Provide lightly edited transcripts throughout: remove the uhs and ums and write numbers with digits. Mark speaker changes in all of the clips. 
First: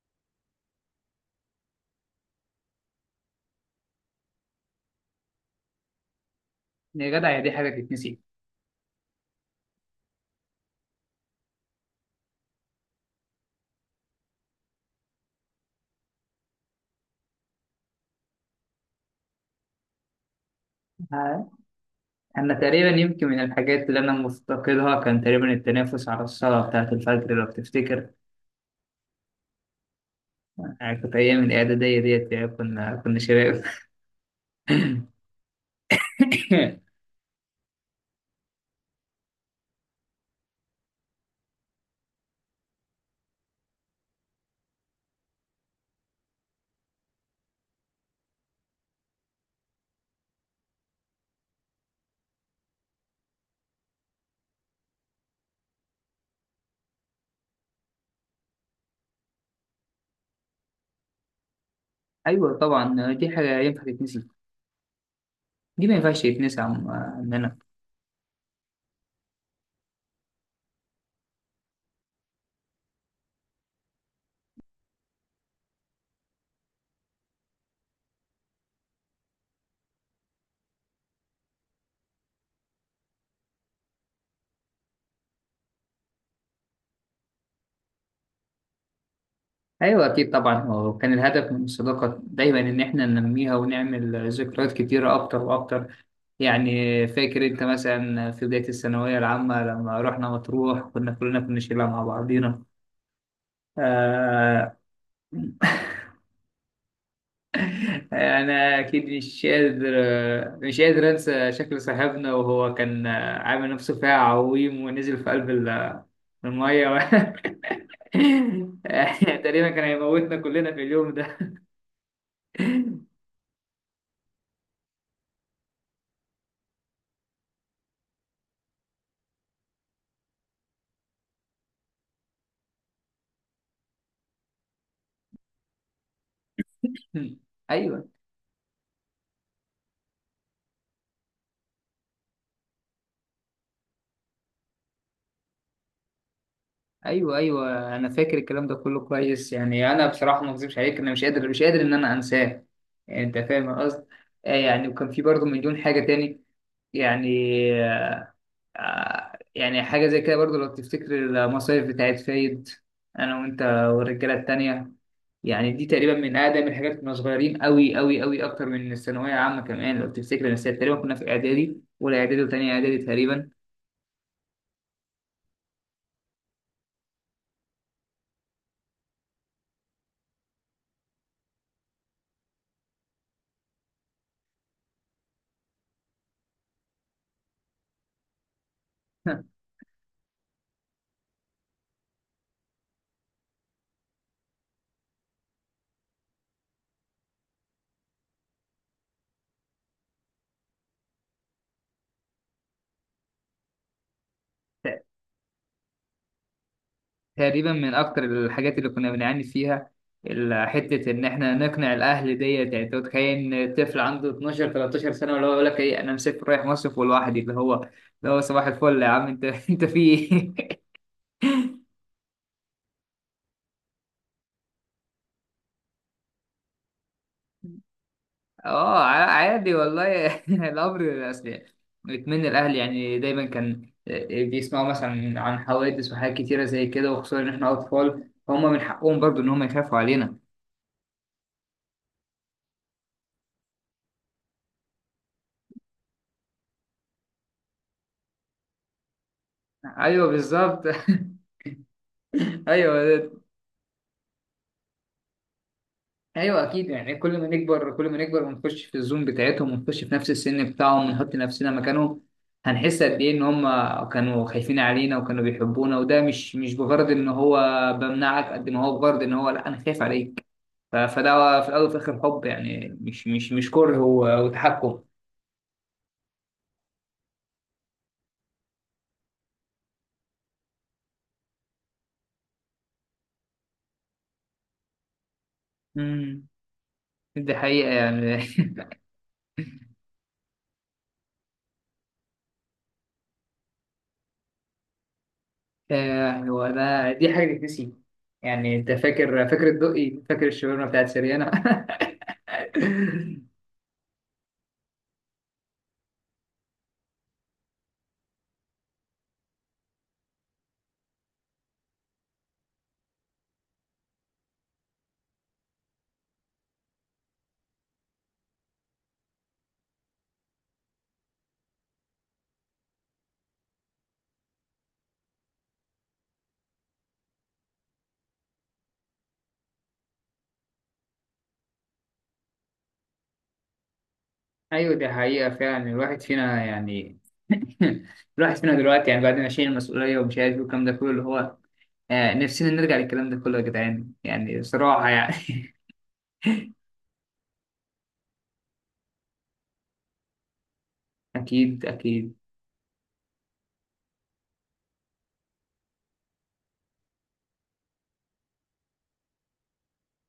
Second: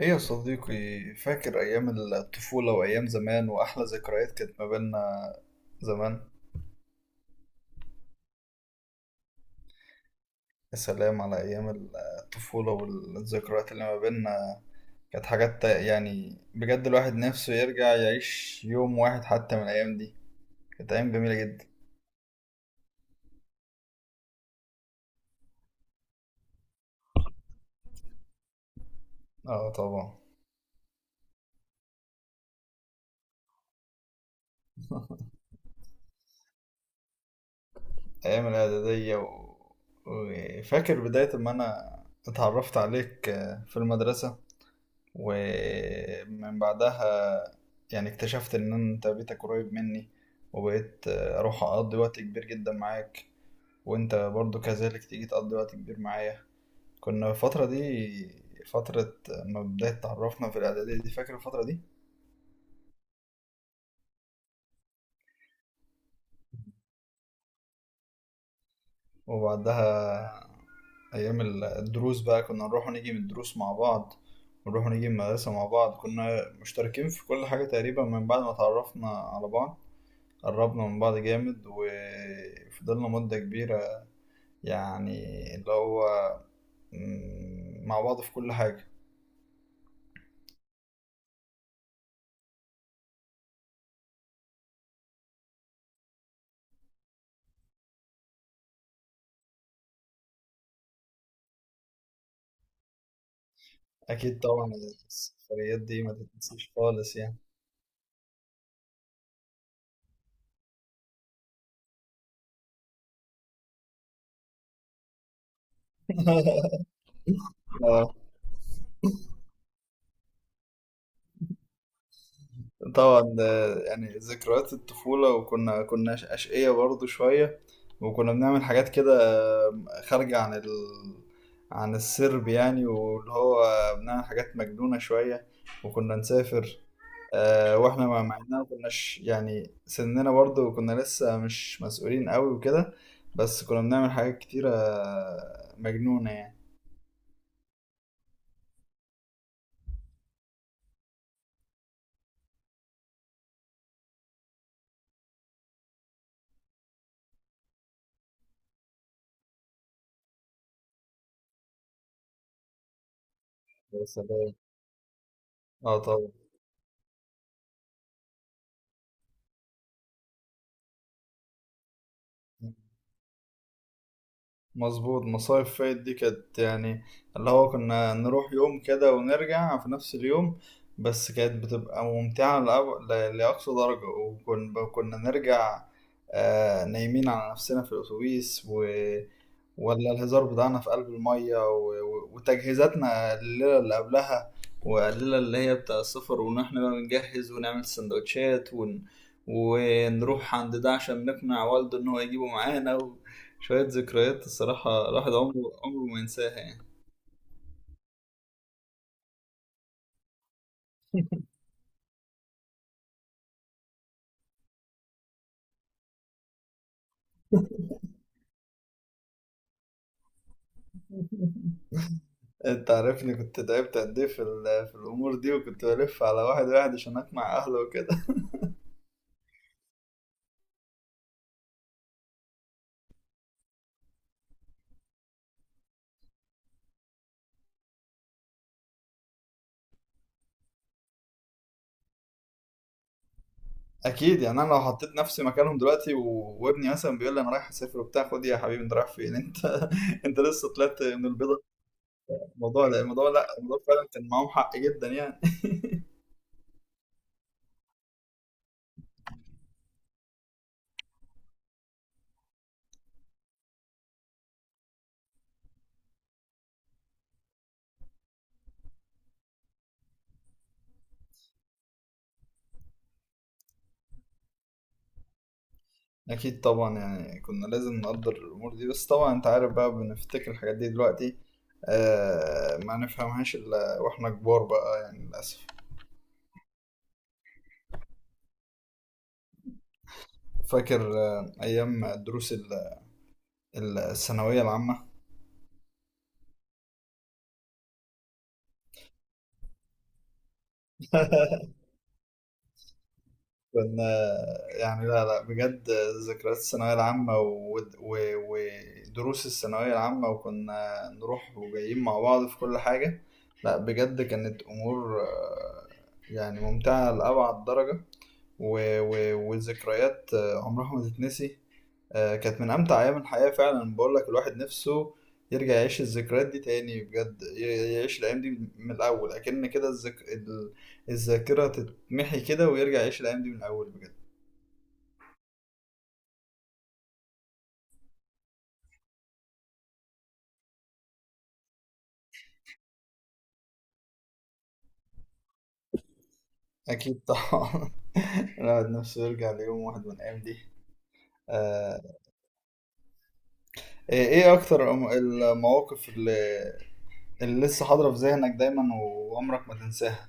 Speaker 1: ايه يا صديقي، فاكر ايام الطفولة وايام زمان واحلى ذكريات كانت ما بيننا زمان.
Speaker 2: يا جدع، يا دي حاجة تتنسي؟
Speaker 1: يا سلام على ايام الطفولة والذكريات اللي ما بيننا، كانت حاجات يعني بجد الواحد نفسه يرجع يعيش يوم واحد حتى من الايام دي. كانت ايام جميلة
Speaker 2: آه.
Speaker 1: جدا.
Speaker 2: أنا تقريبا يمكن من الحاجات اللي أنا مفتقدها كان تقريبا التنافس على الصلاة بتاعة الفجر لو تفتكر.
Speaker 1: اه طبعا.
Speaker 2: كانت أيام الإعدادية ديت، كنا شباب.
Speaker 1: ايام الاعدادية وفاكر بداية ما انا اتعرفت عليك، في المدرسة. ومن بعدها يعني اكتشفت ان انت بيتك قريب مني، وبقيت اروح اقضي وقت كبير جدا معاك. وانت برضو كذلك تيجي تقضي وقت كبير معايا. كنا الفترة دي فترة ما بداية تعرفنا في الإعدادية دي. فاكر الفترة دي؟
Speaker 2: أيوه طبعا، دي حاجة ينفع تتنسي؟ دي ما ينفعش تتنسي عننا.
Speaker 1: وبعدها أيام الدروس بقى كنا نروح ونيجي من الدروس مع بعض، ونروح ونيجي من المدرسة مع بعض. كنا مشتركين في كل حاجة تقريبا من بعد ما تعرفنا على بعض. قربنا من بعض جامد وفضلنا مدة كبيرة، يعني اللي هو مع بعض في كل حاجة.
Speaker 2: أيوه أكيد طبعا، هو كان الهدف من الصداقة دايما إن إحنا ننميها ونعمل ذكريات كتيرة أكتر وأكتر. يعني فاكر أنت مثلا في بداية الثانوية العامة لما رحنا مطروح، كنا كلنا كنا شلة مع بعضينا.
Speaker 1: أكيد طبعا.
Speaker 2: آه،
Speaker 1: السفريات دي ما تتنسيش خالص يعني.
Speaker 2: انا اكيد مش قادر، انسى شكل صاحبنا وهو كان عامل نفسه فيها عويم ونزل في قلب الميه. و... تقريبا كان هيموتنا كلنا في اليوم ده.
Speaker 1: طبعا، يعني ذكريات الطفولة، وكنا أشقية برضو شوية. وكنا بنعمل حاجات كده، آه، خارجة عن السرب، يعني واللي هو بنعمل حاجات مجنونة شوية، وكنا نسافر. واحنا
Speaker 2: ايوه
Speaker 1: مع اننا ما كناش يعني سننا، برضو كنا لسه مش مسؤولين قوي وكده. بس كنا بنعمل حاجات كتيرة مجنونة يعني.
Speaker 2: ايوه ايوه، انا فاكر الكلام ده كله كويس. يعني انا بصراحه ما اكذبش عليك، انا مش قادر، ان انا انساه. يعني انت فاهم القصد. يعني وكان في برضه مليون حاجه تاني. يعني، يعني حاجة زي كده برضو لو تفتكر المصايف بتاعت فايد، أنا وأنت
Speaker 1: يا
Speaker 2: والرجالة
Speaker 1: سلام.
Speaker 2: التانية. يعني دي
Speaker 1: اه
Speaker 2: تقريبا
Speaker 1: طبعا
Speaker 2: من أقدم الحاجات، كنا صغيرين أوي أوي أوي، أكتر من الثانوية عامة كمان لو تفتكر، بس تقريبا كنا في إعدادي أولى، إعدادي وتانية إعدادي تقريبا.
Speaker 1: مظبوط. مصايف فايت دي كانت يعني اللي هو كنا نروح يوم كده ونرجع في نفس اليوم. بس كانت بتبقى ممتعة لأقصى درجة، وكنا نرجع نايمين على نفسنا في الأتوبيس ولا الهزار بتاعنا في قلب المية وتجهيزاتنا الليلة اللي قبلها، والليلة اللي هي بتاع السفر، وإن إحنا بقى بنجهز ونعمل سندوتشات ونروح عند ده عشان نقنع والده إن هو يجيبه معانا. وشوية ذكريات،
Speaker 2: ت-
Speaker 1: الصراحة الواحد عمره ما ينساها يعني.
Speaker 2: تقريبا من أكتر الحاجات اللي كنا بنعاني فيها حتة إن إحنا نقنع الأهل ديت. يعني أنت متخيل إن طفل عنده 12 13 سنة اللي هو يقول لك إيه، أنا مسافر رايح مصيف لوحدي؟ اللي هو صباح الفل يا عم. أنت أنت في إيه؟
Speaker 1: أنت عارفني كنت تعبت قد إيه في الأمور دي، وكنت بلف على واحد واحد عشان أقنع أهله وكده.
Speaker 2: اه عادي والله. الامر اصل اتمنى الاهلي، يعني دايما كان، بيسمعوا مثلا عن حوادث وحاجات كتيره زي كده، وخصوصا ان احنا اطفال، فهم من حقهم برضو ان هم يخافوا علينا.
Speaker 1: اكيد يعني انا لو حطيت نفسي مكانهم دلوقتي وابني مثلا بيقول لي انا رايح اسافر وبتاع، خد يا حبيبي انت رايح فين انت؟
Speaker 2: ايوه
Speaker 1: انت لسه
Speaker 2: بالظبط.
Speaker 1: طلعت من البيضه في الموضوع
Speaker 2: ايوه
Speaker 1: لا الموضوع لا الموضوع فعلا كان معاهم حق جدا يعني.
Speaker 2: ايوه اكيد. يعني كل ما نكبر كل ما نكبر ونخش في الزوم بتاعتهم ونخش في نفس السن بتاعهم ونحط نفسنا مكانهم، هنحس قد ايه ان هم كانوا خايفين علينا وكانوا بيحبونا. وده مش بغرض ان هو بمنعك، قد ما هو بغرض ان هو لا، انا خايف عليك. فده في الأول وفي الآخر حب، يعني مش كره وتحكم.
Speaker 1: اكيد طبعا، يعني كنا لازم نقدر الامور دي، بس طبعا انت عارف بقى بنفتكر الحاجات دي دلوقتي، ما نفهمهاش الا واحنا كبار بقى يعني، للاسف.
Speaker 2: امم دي حقيقة يعني.
Speaker 1: فاكر ايام دروس الثانويه العامه؟
Speaker 2: هو ده، دي حاجة تتنسي؟ يعني أنت فاكر الدقي، فاكر الشاورما بتاعت سريانا.
Speaker 1: كنا يعني، لا لا بجد، ذكريات الثانوية العامة ودروس الثانوية العامة، وكنا نروح وجايين مع بعض في كل حاجة. لا بجد، كانت أمور يعني ممتعة لأبعد درجة، وذكريات عمرها ما تتنسي. كانت من أمتع أيام الحياة فعلا، بقول لك الواحد نفسه يرجع يعيش الذكريات دي تاني، بجد يعيش الأيام دي من الأول، أكن كده الذاكرة تتمحي كده، ويرجع يعيش الأيام دي من الأول بجد.
Speaker 2: أيوة دي حقيقة فعلا. الواحد فينا يعني، الواحد فينا دلوقتي يعني بعد ما شايل المسؤولية ومش عارف إيه والكلام ده كله، اللي هو نفسنا نرجع للكلام ده كله يا جدعان، يعني بصراحة يعني.
Speaker 1: أكيد طبعا. الواحد نفسه يرجع ليوم واحد من الأيام دي.
Speaker 2: أكيد
Speaker 1: آه،
Speaker 2: أكيد.
Speaker 1: إيه أكتر المواقف اللي لسه حاضرة في ذهنك دايما وعمرك ما تنساها؟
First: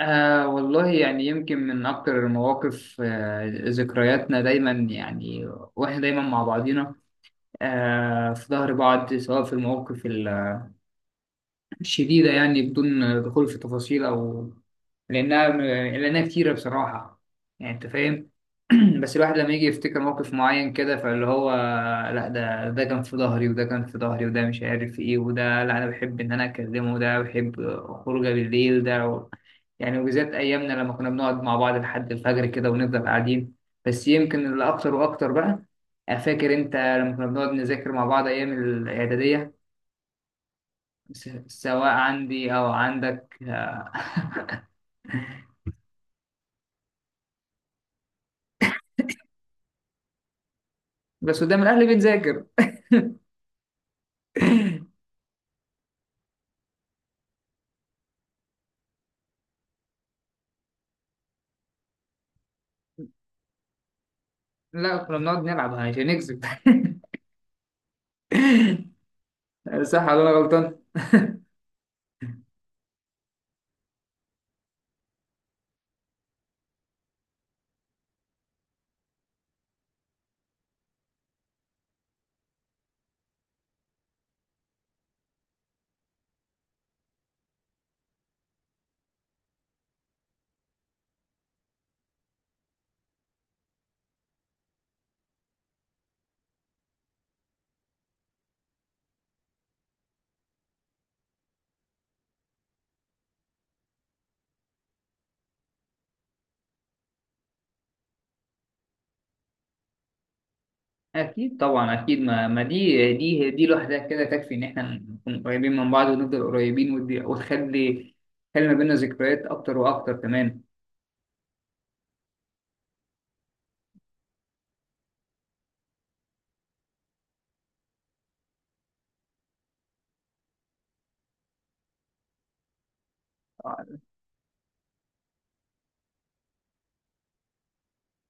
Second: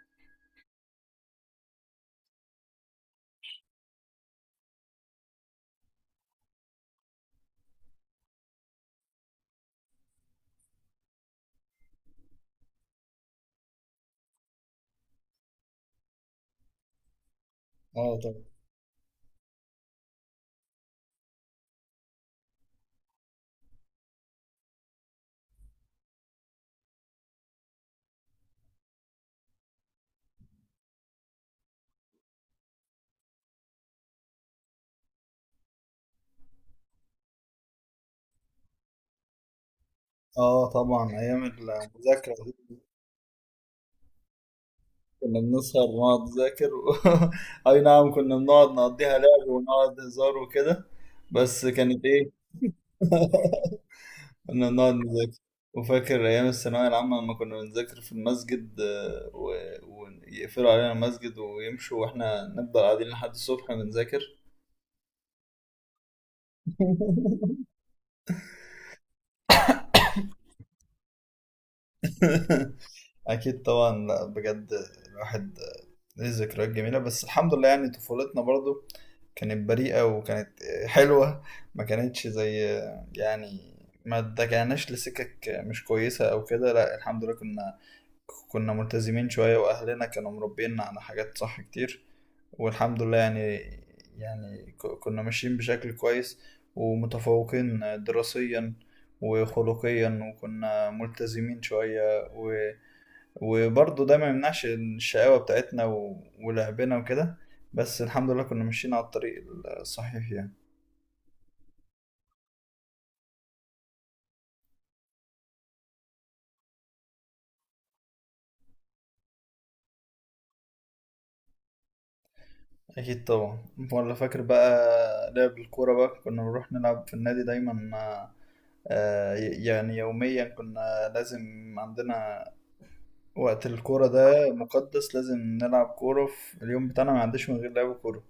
Speaker 2: والله يعني يمكن من أكتر المواقف، ذكرياتنا دايما يعني، وإحنا دايما مع بعضينا، في ظهر بعض، سواء في المواقف شديدة، يعني بدون دخول في تفاصيل، أو لأنها لأنها كتيرة بصراحة. يعني أنت
Speaker 1: آه
Speaker 2: فاهم.
Speaker 1: طبعا.
Speaker 2: بس الواحد لما يجي يفتكر موقف معين كده، فاللي هو لا، ده كان في ظهري، وده كان في ظهري، وده مش عارف إيه، وده لا أنا بحب إن أنا أكلمه، وده بحب خروجه بالليل ده. يعني وبالذات أيامنا لما كنا بنقعد مع بعض لحد الفجر كده ونفضل قاعدين. بس يمكن اللي أكتر وأكتر بقى، فاكر أنت لما كنا بنقعد نذاكر مع بعض أيام الإعدادية؟
Speaker 1: آه طبعا، أيام
Speaker 2: سواء
Speaker 1: المذاكرة
Speaker 2: عندي
Speaker 1: دي
Speaker 2: او عندك.
Speaker 1: كنا بنسهر ونقعد نذاكر أي نعم، كنا بنقعد نقضيها لعب ونقعد هزار وكده،
Speaker 2: بس قدام
Speaker 1: بس
Speaker 2: الاهل
Speaker 1: كانت إيه.
Speaker 2: بنذاكر.
Speaker 1: كنا بنقعد نذاكر. وفاكر أيام الثانوية العامة لما كنا بنذاكر في المسجد، ويقفلوا علينا المسجد ويمشوا وإحنا نفضل قاعدين لحد الصبح بنذاكر.
Speaker 2: لا، كنا بنقعد نلعب عشان نكسب. صح ولا انا غلطان؟
Speaker 1: أكيد طبعا. لا بجد، الواحد ليه ذكريات جميلة، بس الحمد لله، يعني طفولتنا برضو كانت بريئة وكانت حلوة. ما كانتش زي يعني، ما اتجهناش لسكك مش كويسة أو كده. لا الحمد لله، كنا ملتزمين شوية، وأهلنا كانوا مربينا على حاجات صح كتير. والحمد لله يعني، كنا ماشيين بشكل كويس، ومتفوقين دراسيا وخلقيا، وكنا ملتزمين شوية، وبرضه ده ما يمنعش الشقاوة بتاعتنا، ولعبنا وكده. بس الحمد لله كنا ماشيين على الطريق الصحيح يعني.
Speaker 2: اكيد طبعا، اكيد ما دي لوحدها كده تكفي ان احنا نكون قريبين من بعض ونفضل قريبين. ودي وتخلي ما بيننا ذكريات اكتر واكتر كمان.
Speaker 1: أكيد طبعا. ولا فاكر بقى لعب الكورة بقى؟ كنا بنروح نلعب في النادي دايما، يعني يوميا. كنا لازم عندنا وقت الكورة ده مقدس، لازم نلعب كورة في اليوم بتاعنا، ما عنديش من غير لعب كورة.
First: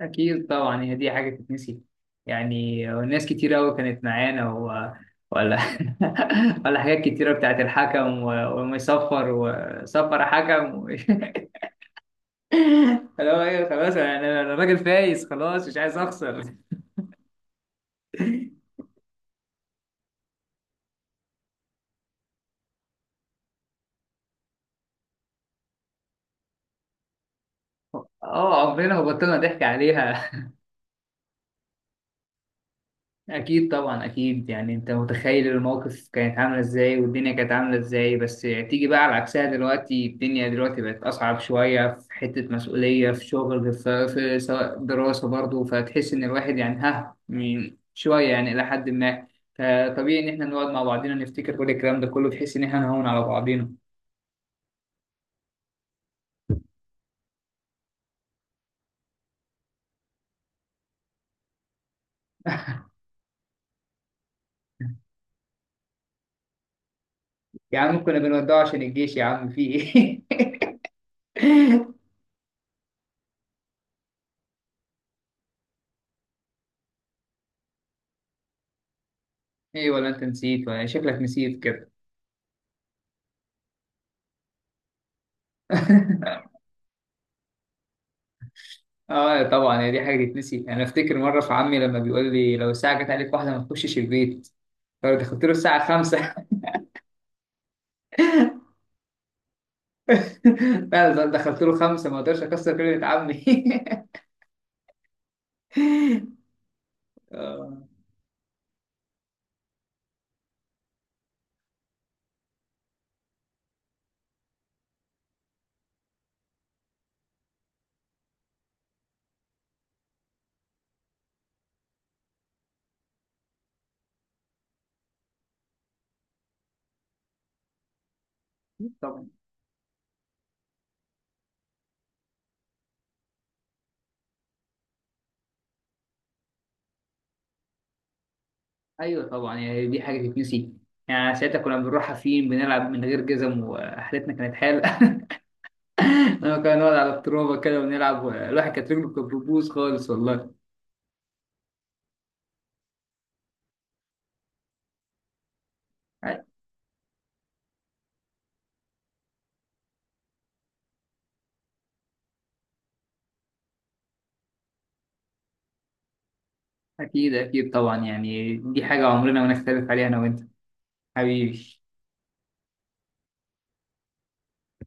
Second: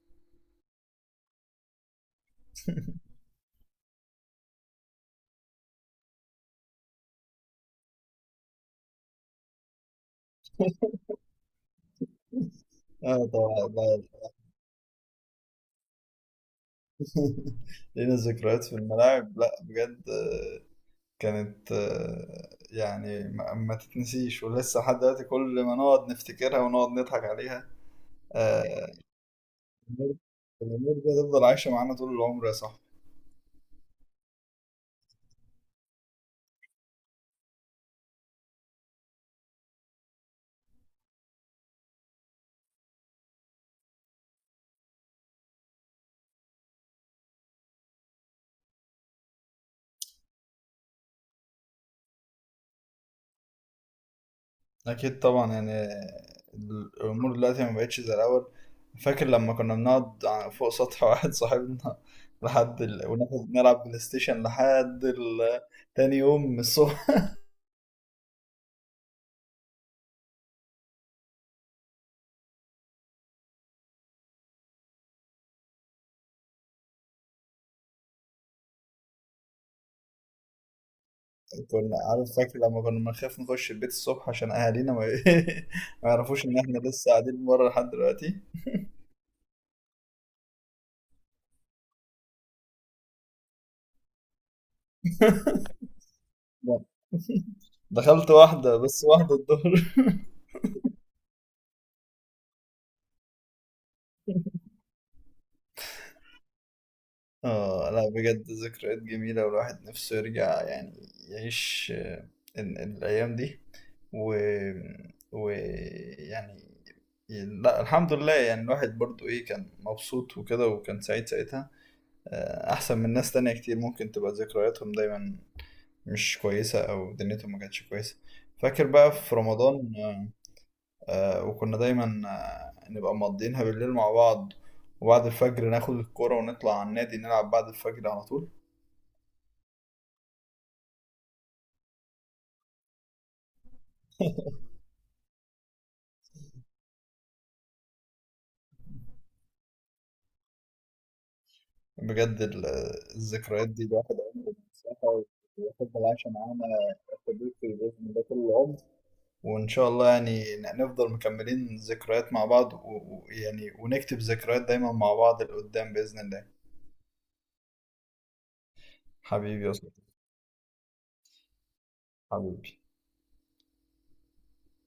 Speaker 2: أكيد طبعا، هي دي حاجة تتنسي؟ يعني ناس كتير أوي كانت معانا، و... ولا ولا حاجات كتيرة بتاعت الحكم، و... ومصفر وصفر حكم. و...
Speaker 1: اه
Speaker 2: اللي هو
Speaker 1: طبعا
Speaker 2: إيه، خلاص،
Speaker 1: لا.
Speaker 2: يعني أنا راجل فايز خلاص مش عايز أخسر.
Speaker 1: لينا ذكريات في الملاعب، لا بجد، كانت يعني ما تتنسيش، ولسه لحد دلوقتي كل ما نقعد نفتكرها ونقعد نضحك عليها.
Speaker 2: أه
Speaker 1: آه،
Speaker 2: عمرنا ما بطلنا ضحك
Speaker 1: الأمور
Speaker 2: عليها.
Speaker 1: الأمور دي هتفضل عايشة معانا طول العمر يا صاحبي.
Speaker 2: أكيد طبعا أكيد. يعني أنت متخيل الموقف كانت عاملة إزاي، والدنيا كانت عاملة إزاي، بس تيجي بقى على عكسها دلوقتي. الدنيا دلوقتي بقت أصعب شوية، في حتة مسؤولية، في شغل، في سواء دراسة برضه، فتحس إن الواحد يعني ها من شوية يعني إلى حد ما. فطبيعي إن إحنا نقعد مع بعضينا نفتكر كل الكلام ده كله، بحيث إن إحنا نهون على بعضينا.
Speaker 1: اكيد طبعا. يعني الامور دلوقتي ما بقتش زي الاول. فاكر لما كنا بنقعد فوق سطح واحد صاحبنا؟ وناخد نلعب بلاي ستيشن تاني يوم من الصبح.
Speaker 2: يا عم، كنا بنودعه عشان الجيش يا عم في إيه! إيه، ولا أنت نسيت، ولا شكلك نسيت كده؟
Speaker 1: كنا عارف، فاكر لما كنا بنخاف نخش البيت الصبح عشان اهالينا ما, ما يعرفوش ان احنا لسه قاعدين بره لحد دلوقتي.
Speaker 2: اه طبعا، هي دي حاجه تتنسي؟ انا افتكر مره في عمي لما بيقول لي لو الساعه جت عليك واحده ما تخشش البيت، فدخلت له الساعه 5.
Speaker 1: لا. دخلت واحدة، بس واحدة الظهر.
Speaker 2: فعلا دخلت له 5، ما اقدرش اكسر كلمه عمي. آه،
Speaker 1: اه لا بجد، ذكريات جميلة، والواحد نفسه يرجع يعني يعيش الأيام دي و... و يعني. لا الحمد لله يعني، الواحد برضو ايه كان مبسوط وكده، وكان سعيد ساعتها، أحسن من ناس تانية كتير ممكن تبقى ذكرياتهم دايما مش كويسة أو دنيتهم ما كانتش كويسة. فاكر بقى
Speaker 2: طبعا،
Speaker 1: في رمضان؟ وكنا دايما نبقى مقضيينها بالليل مع بعض، وبعد الفجر ناخد الكورة ونطلع على النادي نلعب بعد الفجر على طول.
Speaker 2: ايوه طبعا، يعني دي حاجه تتنسي؟ يعني ساعتها كنا بنروح حافيين بنلعب من غير جزم، وحالتنا كانت حاله. لما كنا نقعد على الترابه كده ونلعب، الواحد كانت رجله كانت بتبوظ خالص والله.
Speaker 1: بجد الذكريات دي الواحد عمره ما ينساها، ويفضل عايشة
Speaker 2: أ-
Speaker 1: معانا في البيت، بإذن الله طول العمر. وإن شاء الله يعني نفضل مكملين ذكريات مع بعض، ويعني ونكتب ذكريات دايما مع بعض لقدام بإذن الله.
Speaker 2: اكيد اكيد طبعا، يعني دي حاجه عمرنا ما
Speaker 1: حبيبي يا
Speaker 2: نختلف
Speaker 1: صديقي.
Speaker 2: عليها انا وانت حبيبي.
Speaker 1: حبيبي.